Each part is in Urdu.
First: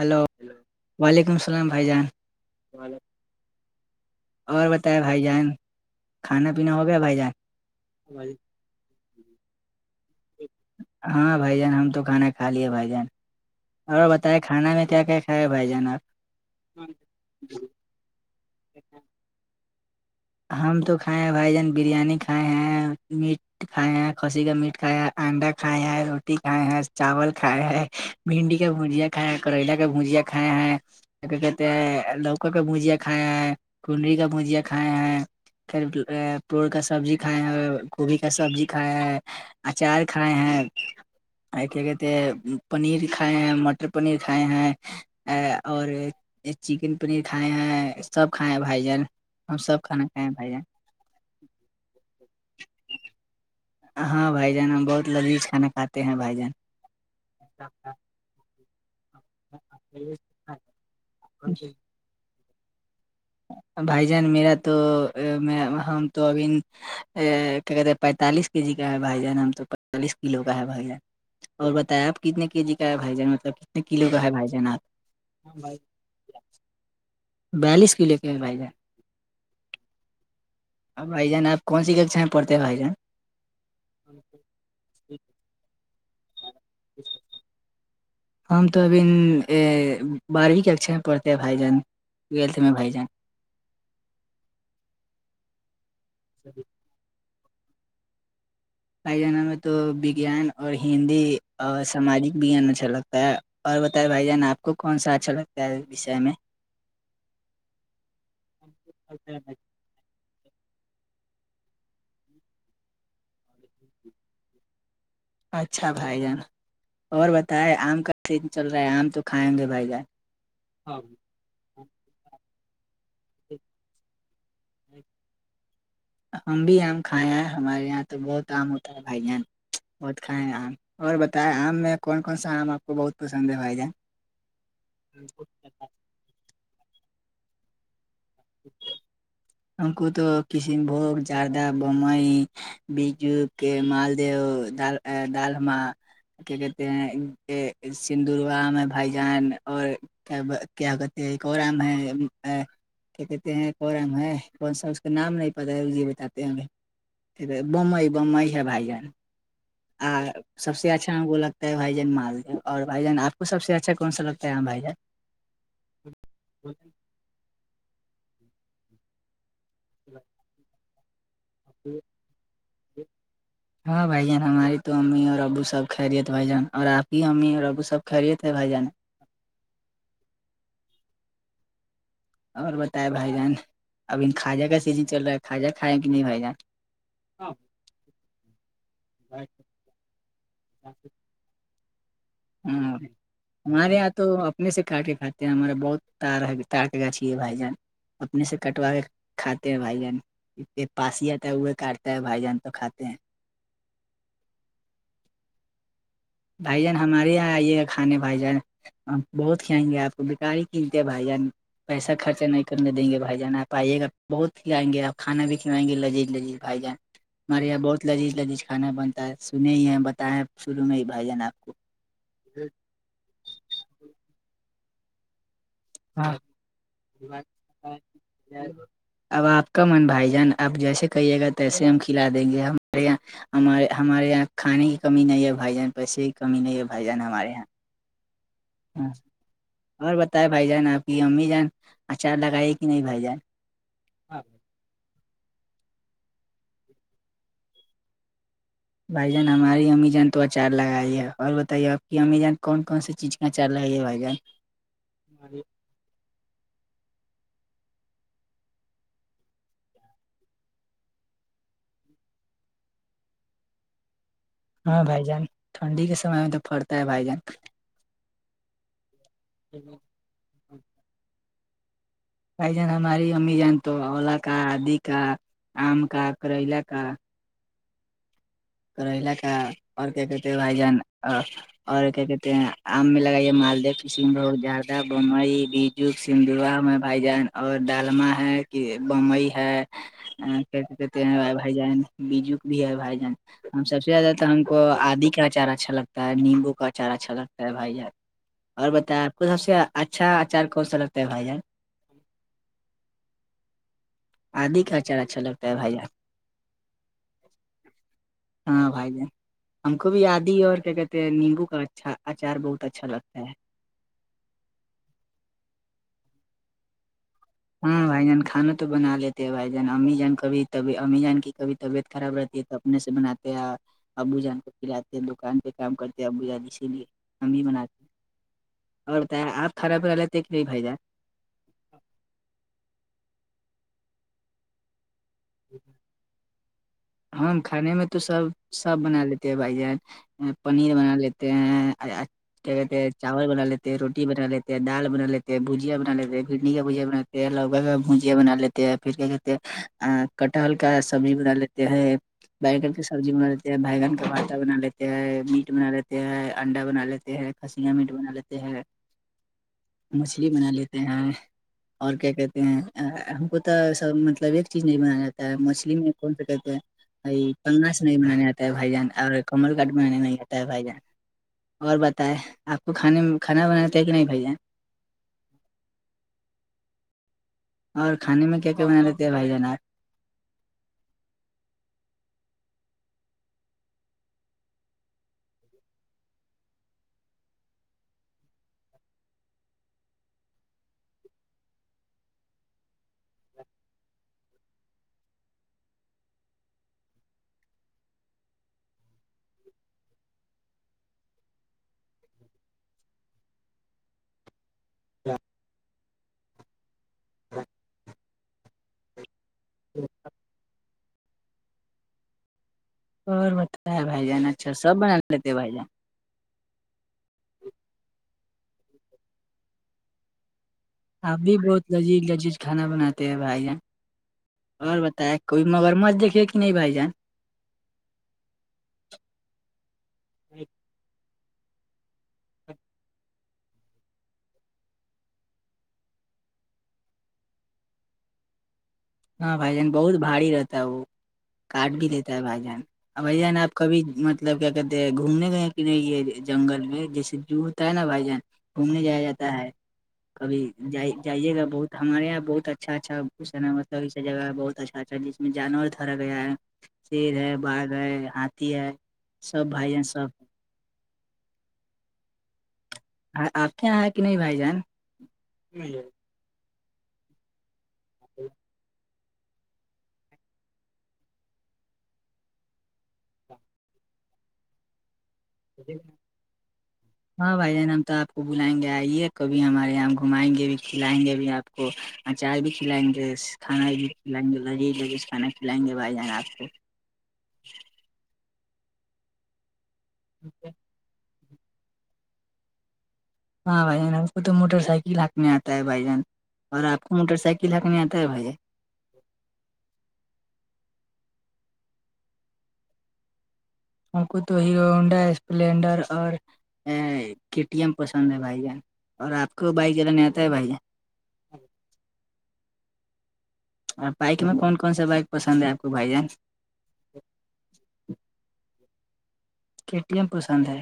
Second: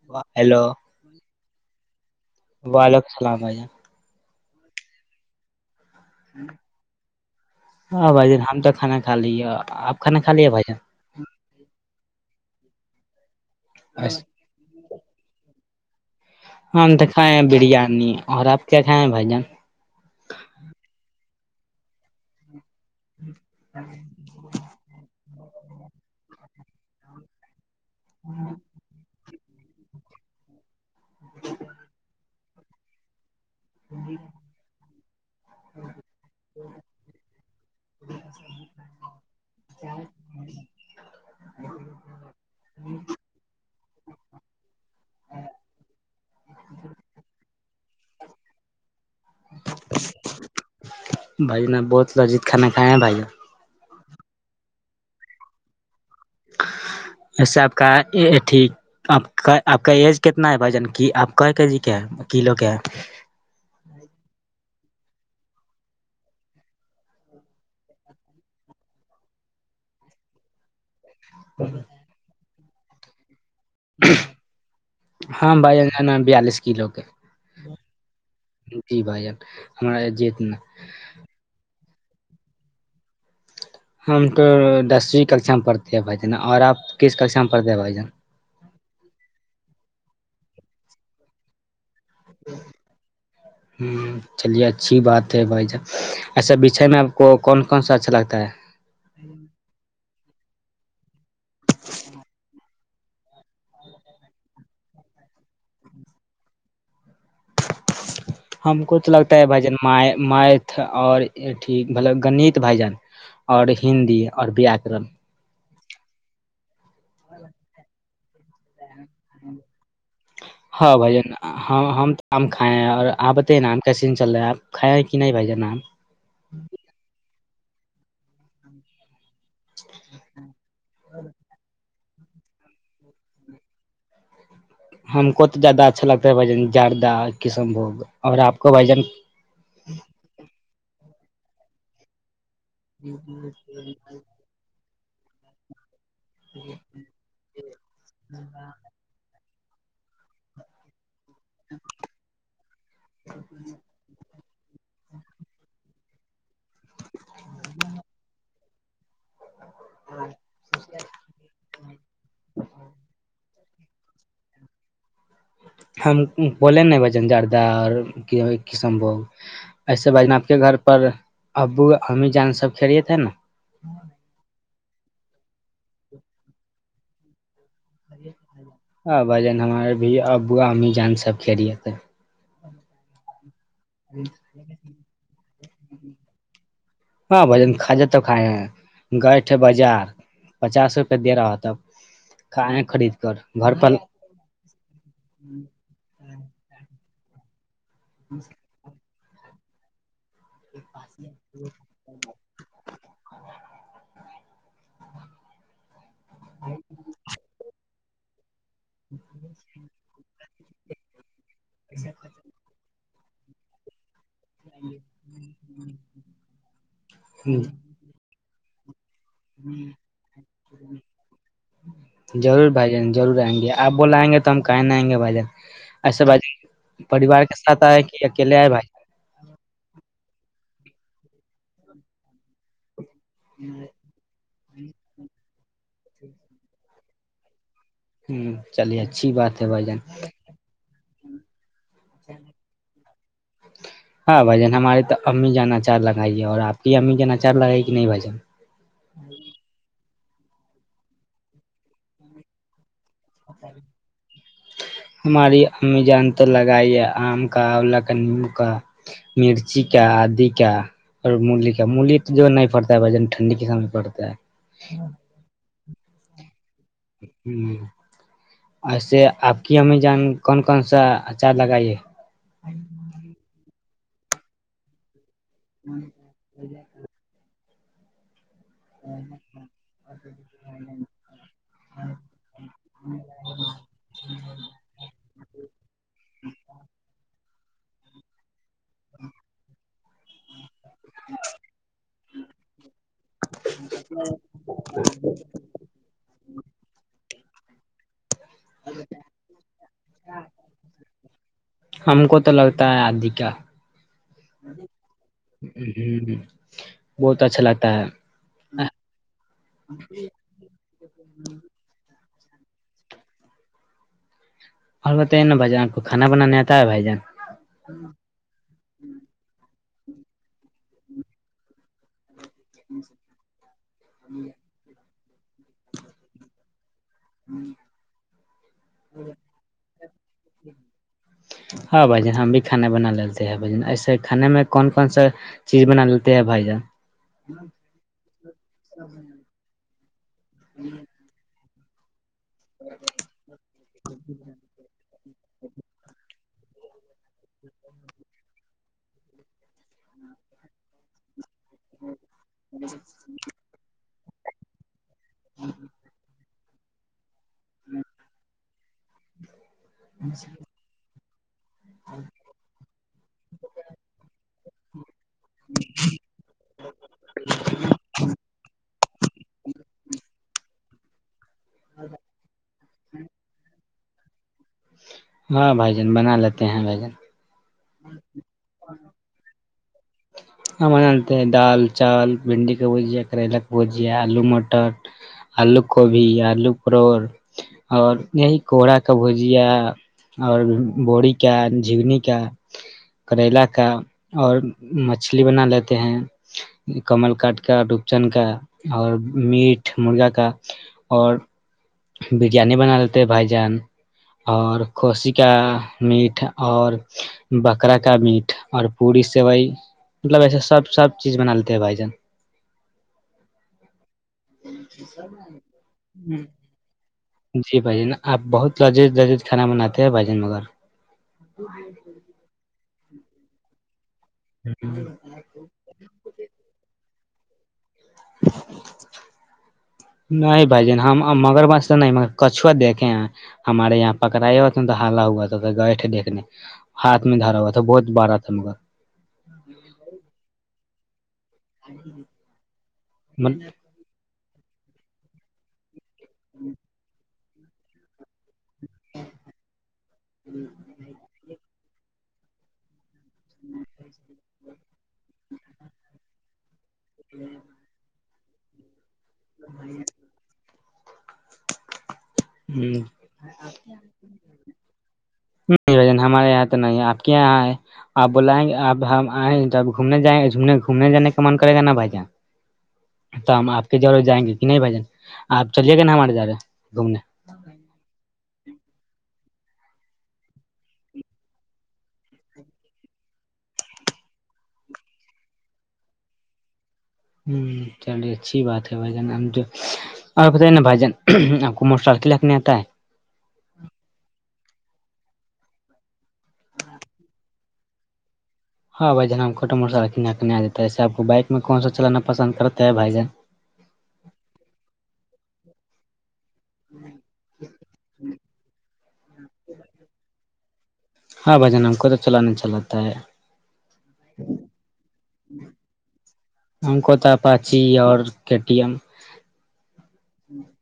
ہلو ہیلو وعلیکم السلام بھائی جان وعلیکم السلام بھیا اور بتائے بھائی جان کھانا پینا ہو گیا بھائی جان ہاں بھائی جان ہم تو کھانا کھا لی آپ کھانا کھا لے بھائی جان ہاں بھائی جان ہم تو کھانا کھا لیے بھائی جان اور جان بتائیں کھانا میں کیا کیا کھائے ہے بھائی جان آپ ہماں تو کھائے ہیں بریانی اور آپ کیا کھائے ہیں بھائی جن ہم تو کھائے ہیں بھائی جان بریانی کھائے ہیں میٹ کھائے ہیں کسی کا میٹ کھا انڈا کھایا ہے روٹی کھائے ہیں چاول کھاائے ہے بھنڈی کا بھجیا کھائے ہیں کریلا کا بھجیا کھائے ہیں کیا کہتے ہیں لوکا کا مجیا کھایا ہیں کنڈری کا مجیا کھائے ہیں پھر پڑ کا سبزی کھایا ہے گوبھی کا سبزی کھاائے ہے اچار کھائے ہیں آ کیا کہتے پنیر کھائے ہیں مٹر پنیر کھائے ہیں اور چکن پنیر کھائے ہیں سب کھائے ہیں بھائی جان ہم سب کھانا کھائے ہیں بھائییا بھائی نے بہت لذیت کانا کھیں ہیں بھائییا ہاں بھائی جان ہم بہت لذیذ کھا کھاتے ہیں بھائی جان ایسا آپ کہ ٹھیک آپ کا آپ کا ایج کتنا ہے بھائی جان کی آپ کا کے جی کے ہیں کلو کے ہیں بھائی جان میرا تو میں ہم تو ابھی کہ کہتے پینتالیس کے جی کا ہے با جانیں ہم تو پینتالیس کلو کا ہے با جان اور بتیا آپ کتنے کے جی کا بھائی جان مطلب کتنے کلو کا ہے بھائی جان آپ ہاں بھائیگانہ بیالیس کلو کے بیالیس لے کے بائی جی بھائی ہمارا یہ جیت نا اب بھائیان آپ کون سی ککا پڑتے ہیں بھائی جان ہم تو دسویں ککشا میں پڑتے ہیں بھائی جان اور آپ کس ککشا میں پڑتے ہیں بھائی جان ہم تو ابھی بارہویں کے اکھر میں پڑھتے ہیں بھائی جان ٹویلتھ میں بھائی جان چلیے اچھی بات ہے بھائی جان ایسا بیچھے میں آپ کو کون کون سا اچھا لگتا ہے پھائی جانہ میں تو وگیان اور ہندی اور سماجک وگیان اچھا لگتا ہے اور بتے بھائی جان آپ کو کون سا اچھا لگتا ہے اس وشے میں ہم کو تو لگتا ہے بھجن مت اورٹھ ملب گنیت بھجن اور ہندی اور واکرن اچھا بھائی جان اور بتائے آم کا سین چل رہا ہے آم تو کھائیں گے بھائی جان ہاں بھائی جن ہاں ہم تو آ ہم کائیں ہیں آ اور آپ بتے ہیں نام کیسن چل رہا ہے آپ کائیں ہیں کہ نہیں بھ جا نام ہم بھی آم کھائے ہیں ہمارے یہاں تو بہت آم ہوتا ہے بھائی جان بہت کھائے ہیں آم اور بتائیں آم میں کون کون سا آم آپ کو بہت پسند ہے بھائی جان ہم کو تو زیادہ اچھا لگتا ہے بھن جیادہ کشن بھگ اور آپ کو بھجن انک تو کسن بھوگ جرد بومئی بیجو کے مالدیہال دالا کی کہتے ہیں سندورگا میں بھائی جان اور کیا کیا کہتے ہیں کوم ہے کیا کہتے ہیں کوم ہے سب کے نام نہیں پت ہے جی بات ہیںمئی بمئی ہے بھائی جان آ سب سے اچھا وہ لگتا ہے بھائی جان مارج اور بھائی جان آپ کو سب سے اچھا کون لگتا ہے ہیںاں بھائی ہم بولیں نہیں بھجن زردہ اور کسم بوگ ایسے بجن آپ کے گھر پر ابو امی جان سب کھیلیے تھے نا ہاں بھائی جان ہماری تو امی اور ابو سب خہریےت بھ جان اور آپ کی امی اور ابو سب سب خیریے تھے بھائی جان ہاں بجن ہمار بھی ابو امی جان سب کے لییے تھ اور بتائےیں بھائی جان ابھی کھاجہ کا سیزن چل رہا ہے کھجہ کھائےیں کہ نہیں بھائی جان ہاں بجن کھ جا تو کھائے ہیں گئےٹے بازار پچاس روپئے دے رہا ہوتا ہاں ہمارے یہاں تو اپنے سے کاٹ کے کھاتے ہیں ہمارا بہتار تار کے گاچھی ہے بھائی جان اپنے سے کاٹ کٹوا کے کھاتے ہیں بھائی جان پاسیاتا ہے وہ کاٹتا ہے بھائی جان تو کھاتے ہیں بھائی جان ہمارے یہاں آئیے گا کھانے بھائی جان بہت کھائیں گے آپ کو بکاری قمتی ہے بھائی جان پیسہ خرچہ نہیں کرنے دیں گے بھائی جان آپ آئیے گا بہت کھلائیں گے آپ کانا بھی کھلائیں گے لذیذ لذیذ بھائی جان ہمارے یہاں بہت لذیذ لذیذ کھا بن سنے ہی ہیں بتائےیں شروع میں ہی بھائی جان آپ کو ضرور بھائی جان ضرور آئیں گے آپ بلا آئیں گے تو ہم کہیں نہیں آئ گے بھائی جان ایسے ہاں بھائی پریوار کے سھ آئے کہ اکیلے آئے بھائی اب آپ کا من بھائی جان اب جیسے کہیے گا تیسے ہم کھلا دیں گے ہمارے یہاں ہمارے ہمارے یہاں کھانے کی کمی نہیں ہے بائی جان پیسے کی کمی نہیں ہے بھائی جان ہمارے یہاں ہوں ہاں اور بتائے بھائی جان آپ کی امی جان اچھا لگائی کہ نہیں بھائی جان ہاں بھائین ہمارے تو امی جاناچار لگائی ہے اور آپ کی امی جانناچار لگائی کہ نہیں بھن بھائی جان ہماری امیزون تو اچار لگاائی ہے اور بتائیے آپ کی امیزان کون کون سی چیز کا اچار لگائی ہے بھائی جان ہماری ای جان تو لگائی آم کا اولا کا نیم کا مرچی کا آدی کا اور ملی کا ملی تو جو ہے نہیں پڑتا ہے بھا جن ٹھنڈی کے سمے پڑتا ہے ہاں بھائی جان ٹھنڈی کے سمے میں تو پرتا ہے بھائی جان ہ ایسے آپ کی امی جان کون کون سا اچار لگائیے بھائی جان ہماری امی جان تو اولا کا آدی کا آم کا کریلا کا کریلا کا اور کیا کہتے بھائی جان اور کیا کہتے ہیں آم میں لگای مالد کشن بھوگ جاردہ بمبئی بیج جگ سندا میں بھائی جان اور ڈالما ہے کہ بمبئی ہے ہاں بائی بھائی جان بیجو بھی ہے بھائی جان ہم سب سے زیادہ تو ہم کو آدی کا چارا اچھا لگ ہے نیمبو کا اچار اچھا لگتا ہے بھائی جان اور بتائ آپ کو سب سے اچھا اچار کون سا لگتا ہے بھائی جان ہم کو تو لگتا ہے آدی کیا آدی کا اچار اچھا لگتا ہے بھائی جان ہ بہت اچھا لگتا ہے ہاں بھائی جان ہم کو بھی یاد ہی اور کیا کہتے نمبو کا اچھا اچار بہت اچھا لگتا ہے اور بتائیے نا بھ جن آ کو کانا بنانے آتا ہے بھائی جان ہاں بھائی جان کھانا تو بنا لیتے ہیں بھائی جان امی جان کبب امی جان کی کبھی طبیعت خراب رہتی اپنے سے بناتے ہیں ابو جان کو کھلاتے ہیں دکان پہ کام کرتے ہیں ابو جان اسی لیے ہم بھی بناتے ہیں اور بتاے آپ خراب رہے تو کے لیے بھیھ جات ہاں بھائی جن ہم بھی کھانا بنا لیتے ہیں بھائی جن ایسے کھانے میں کون کون سا چیز بنا لیتے ہیں بھائی جان ہم کھانے میں تو سب سب بنا لیتے ہیں بھائی جان پنیر بنا لیتے ہیں کیا کہتے ہیں چاول بنا لیتے ہیں روٹی بنا لیتے دال بنا لیتے بھجیا بنا لیتے بڈی کاھجیا بنااتے لوکا کا بھجیا بنا لیتے پھر کیا کہتے کٹہل کا سبزی بنا لیتے ہیں بیگن کی سبزی بنا لیتے ہیں بینگن کا بھاٹا بنا لیتے میٹ بنا لیتے ہیں انڈا بنا لیتے ہیں کھسیا میٹ بنا لیتے ہیں مچھلی بنا لیتے ہیں اور کیا کہتے ہیں ہم کو تو سب مطلب ایک چیز نہیں بنایا جاتا ہے مچھلی میں کون سا کہ پس نہیں بنانے آتا ہے بھائی جان اور کمل کاٹ بنانے نہیں آتا ہے بھائی جان اور بتائیں آپ کو کھانے میں کھانا بنانا ہے کہ نہیں بھیا ہاں بھجن بنا لیتے ہیں بھائین اور کھانے میں کیا کیا بنا لیتے ہیں بھائی جان آپ ہاں ملتے ہیں دال چاول بھنڈی کا بجیا کرل کا بھجیا آلو مٹر آلو کوبھی آلو پروور اور یہی کوہرا کا بھجیا اور بوروری کا جگنی کا کریلا کا اور مچھلی بنا لیتے ہیں کمل کاٹ کا ڈوبچن کا اور میٹ مرغا کا اور بریانی بنا لیتے بھائی جان اور کھسی کا میٹ اور بکرا کا میٹ اور پوڑی سوئی مطلب ایسے سب سب چیز بنا لیتے ہیں بھائی جان اور بت ہے بھائی جان اچھا سب بنا لیتے بھائی جان ہی [unintelligible] جی بھائی جن آپ بہت لذیذ لذذ کھانا بناتے ہیں بھائی جن مگر اپ بھی بہت لذیذ لذیذ کھانا بناتے ہیں بھائی جان اور بتائ کوئی مگرمچ دیکے کہ نہیں بھائی جان نہیں بھائی جن ہم مگر بس تو نہیں کچھوآ دیکھے ہیں ہمارے یہاں پکڑاائے ہو تھا تو حالا ہوا تھا گئےٹے دیکھنے ہاتھ میں دھرا ہوا تھا بہت بارا تھا مگر ہاں بھائی جان بہت بھاری رہتا ہے وہ کارڈ بھی لیتا ہے بھائی جان اور بھائی جان آپ کبھی مطلب کیا کہتے ہیں گھومنے گئے ہیں کہ نہیں یہ جنگل میں جیسے جو ہوتا ہے نا بھائی جان گھومنے جایا جاتا ہے کبھی جائی جائیے گا بہت ہمارے یہاں بہت اچھا اچھاس نا جگہ ہے بہت اچھا اچھا جس میں جانور تھرا گیا ہے شیر ہے باغ ہاتاتھی ہے سب بھائیین سب ہوں اں آپتےے یہ کہ نہیں بھائی جان ہمارے یہاں تو نہیں آپ کے یہاں آ آپ بلائیں گے آپ ہم آئیں جب گھومنے جائومنے گھومنے جان کا من کرے گا بھ جں تو ہم آپ کی جہ جائیں گے کہ نہیں بھائی جان آپ چلیے گا نا ہمارے جگہ گھومنے ہاں بھائی جان ہم تو آپ کو بلائیں گے آئیے کبھی ہمارے یہاں گھمائیں گے بھی کھلائیں گے بھی آپ آپ کو اچار بھی کھلائیں گے کھانا بھی کھلائیں گے لغری لگ کھانا کھلائیں گے بھائی جان آپ کو ہوں چلیے اچھی بات ہے بھائی جان جو اور بتائیے نا بھائی جن آپ کو موٹر سائک لکھنے آتا ہے ہاں بھائی جان ہم کو تو موٹر سائیکل ہق میں آتا ہے بھائی جان اور آپ کو موٹر سائیکل ک لکن آتا ہے بھائیے ہاں بھائی ج ہمپھٹو موٹر سائلننا کےنے آ جات ہے ایس آپ کو بائک میں کون س چلانا پسند کرتا ہے بھائی جان ان کو تو ہیرو ہونڈا اسپلینڈر اور ٹی ایم پسند ہے بھائی جان اور آپ کو بائک جیاد نہیں آتا ہے بھائی جان ہاں بھائیان ہم کو تو چلان نہیں چلاتا ہے آ بائک میں کون کون سا بائک پسند ہے آپ کو بھائی جان ہم کوتا پاچی اور K T M K T M پسند ہے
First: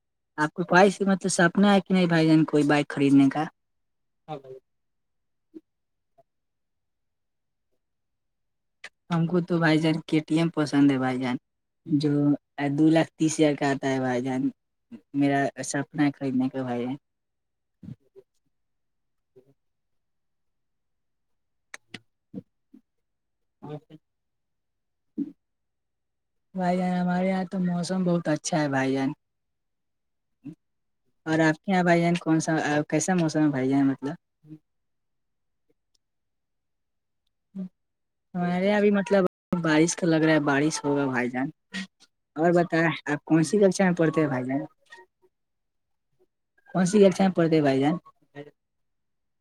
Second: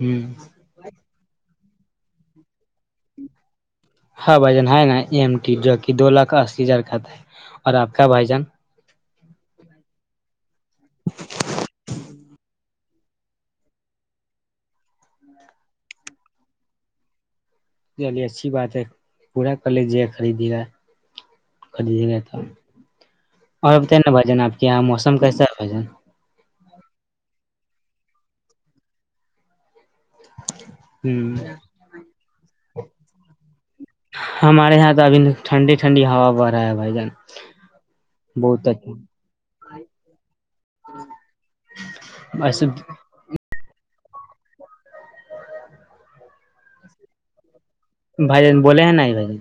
ہوں آپ کوپائس کا مطلب سپنا ہے کہ نہیں بھائی جن کوئی بائک خریدنے کا ہاں بھائی جان ہے نا ایم ٹی جو کہ دو لاکھ اسی ہزار کا تھا اور آپ کا بھائی جان ہم کو تو بھائی جان کے ٹی ایم پسند ہے بھائی جان جو دو لاکھ تیس ہزار کا آتا ہے بھائی جان میرا سپنا خریدنے کا بھائی جان چلیے اچھی بات ہے پورا کر لیجے خریدی گا خرییے گئے تھا اور بتائی نا بھجان آپ کے یہاں موسم کیسا ہے بھجان بھائی جان ہمارے یہاں تو موسم بہت اچھا ہے بھائی جان جان اور ہ آپ کے یہاں بھائی جان کون سا کیسا موسم بھائی جان مطلب ہمارے یہاں تو ابھی ٹھنڈی ٹھنڈی ہوا بڑ رہا ہے بھائی جان ہمارے بہت یہاںب بھی اچھا مطلب بارش کا لگ رہا ہے بارش ہوگا بھائی جان اور بس بتیں آپ کون سی کبچا میں پڑھتے ہیں بھائی جان کون سی گچا پڑتے ہے بھائی جان بھائی ج بولے ہیں نہیں بائی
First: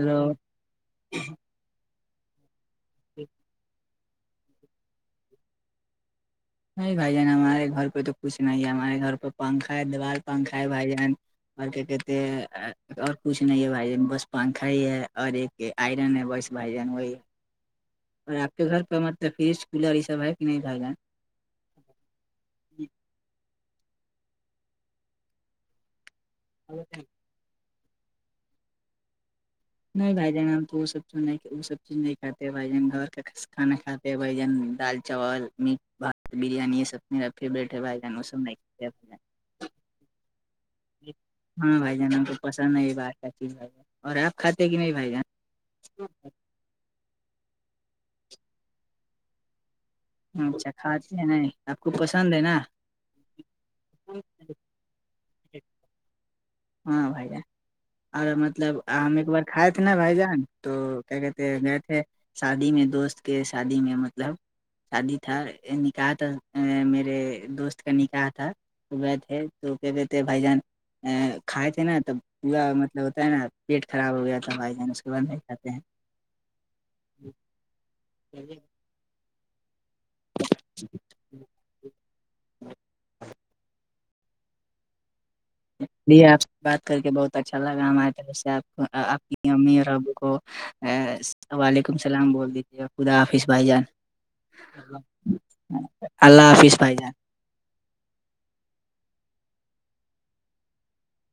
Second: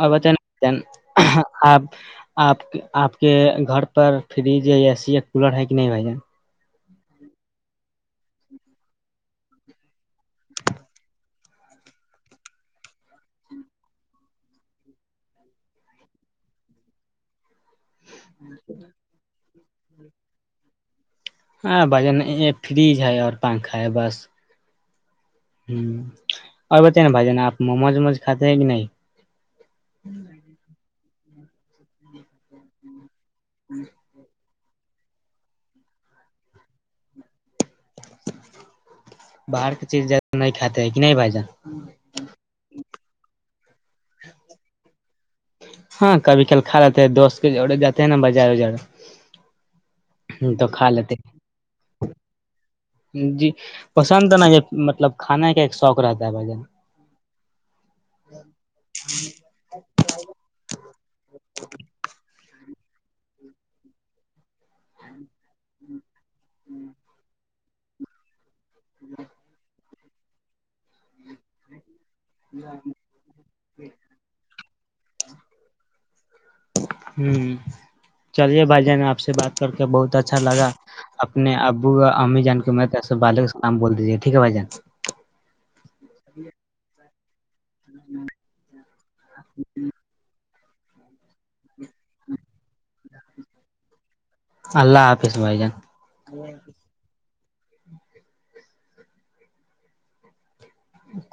اور بت آپ آپ آپ کے گھر پر فریج اے سی یا کولر ہے کہ نہیں بھائی جان نہیں بھائی جان ہمارے گھر پہ تو کچھ نہیں ہے ہمارے گھر پہ پنکھا ہے دیوار پنکھا ہے بھائی جان اور کیا کہتے اور کچھ نہیں ہے بھائی ج بس پنکھا ہی ہے اور ایک آئرن ہے بس بھ جان وہ اور آپ کے گھر پہ مطلب فریج کولر یہ سب ہے کہ نہیں ب گا ہاں بجن یہ فریج ہے اور پنکھا ہے بس ہ اور بت نا بھائی جانا آپ م موج مج کھاتے ہیں کہ نہیں نہیں بھائی جان ہم تو وہ سب سب چیز نہیں کھاتے بھائی جان گھر کا کانا کھاتے بھجن دال چاول میٹ بھات بریانی یہ سب میرا فیوریٹ ہے بھ وہ سب میں [unintelligible] باہر کی چیز نہیں کات ہے کہ نہیں بھائی جان ہاں بھائی جان ہم کو پسند ہے بات کا چیز بھائی ج اور آپ کھاتے کہ نہیں بھائی جان ہاں کبھی کل کھا رہاتتے ہے دوست کے جوڑے جاتے ہیں نا بازار وار اچھا کھاتی ہیں نہیں آپ کو پسند ہے نا جی پسند ہے نا یہ مطلب کھانے کا ایک شوق رہتا ہے بھجن ہاں بھ جان اور مطلب ہم ایک بار کھ تھ ن بھ جان تو کیا کہتے گئے تھے شادی میں دوست کے شادی میں مطلب شادی تھا نکاح تھا میرے دوست کا نکاح تھا صبح تھے تو کہ تھے بھ جان ا کھائے تھے نا تب پا مطلب ہے نا پیٹ خراب ہو گیا تھا بھائی جان اس کے بعد نہیں کھاتے ہیں ہوں چلیے بھائی جان آپ سے بات کر کے بہت اچھا لگا اپنے ابو امی جان کیسے بالک نام بول دیجیے ٹھیک ہے بھائی جان ج آپ سے بات کر کے بہت اچھا لگا آپ آپ کی امی اور ابو کو وعلیکم السلام بول دیجیے خدا حافظ بھائی جان اللہ حافظ بھائی جان اللہ حافظ پائ جے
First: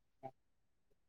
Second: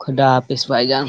خڈا پس بائی جان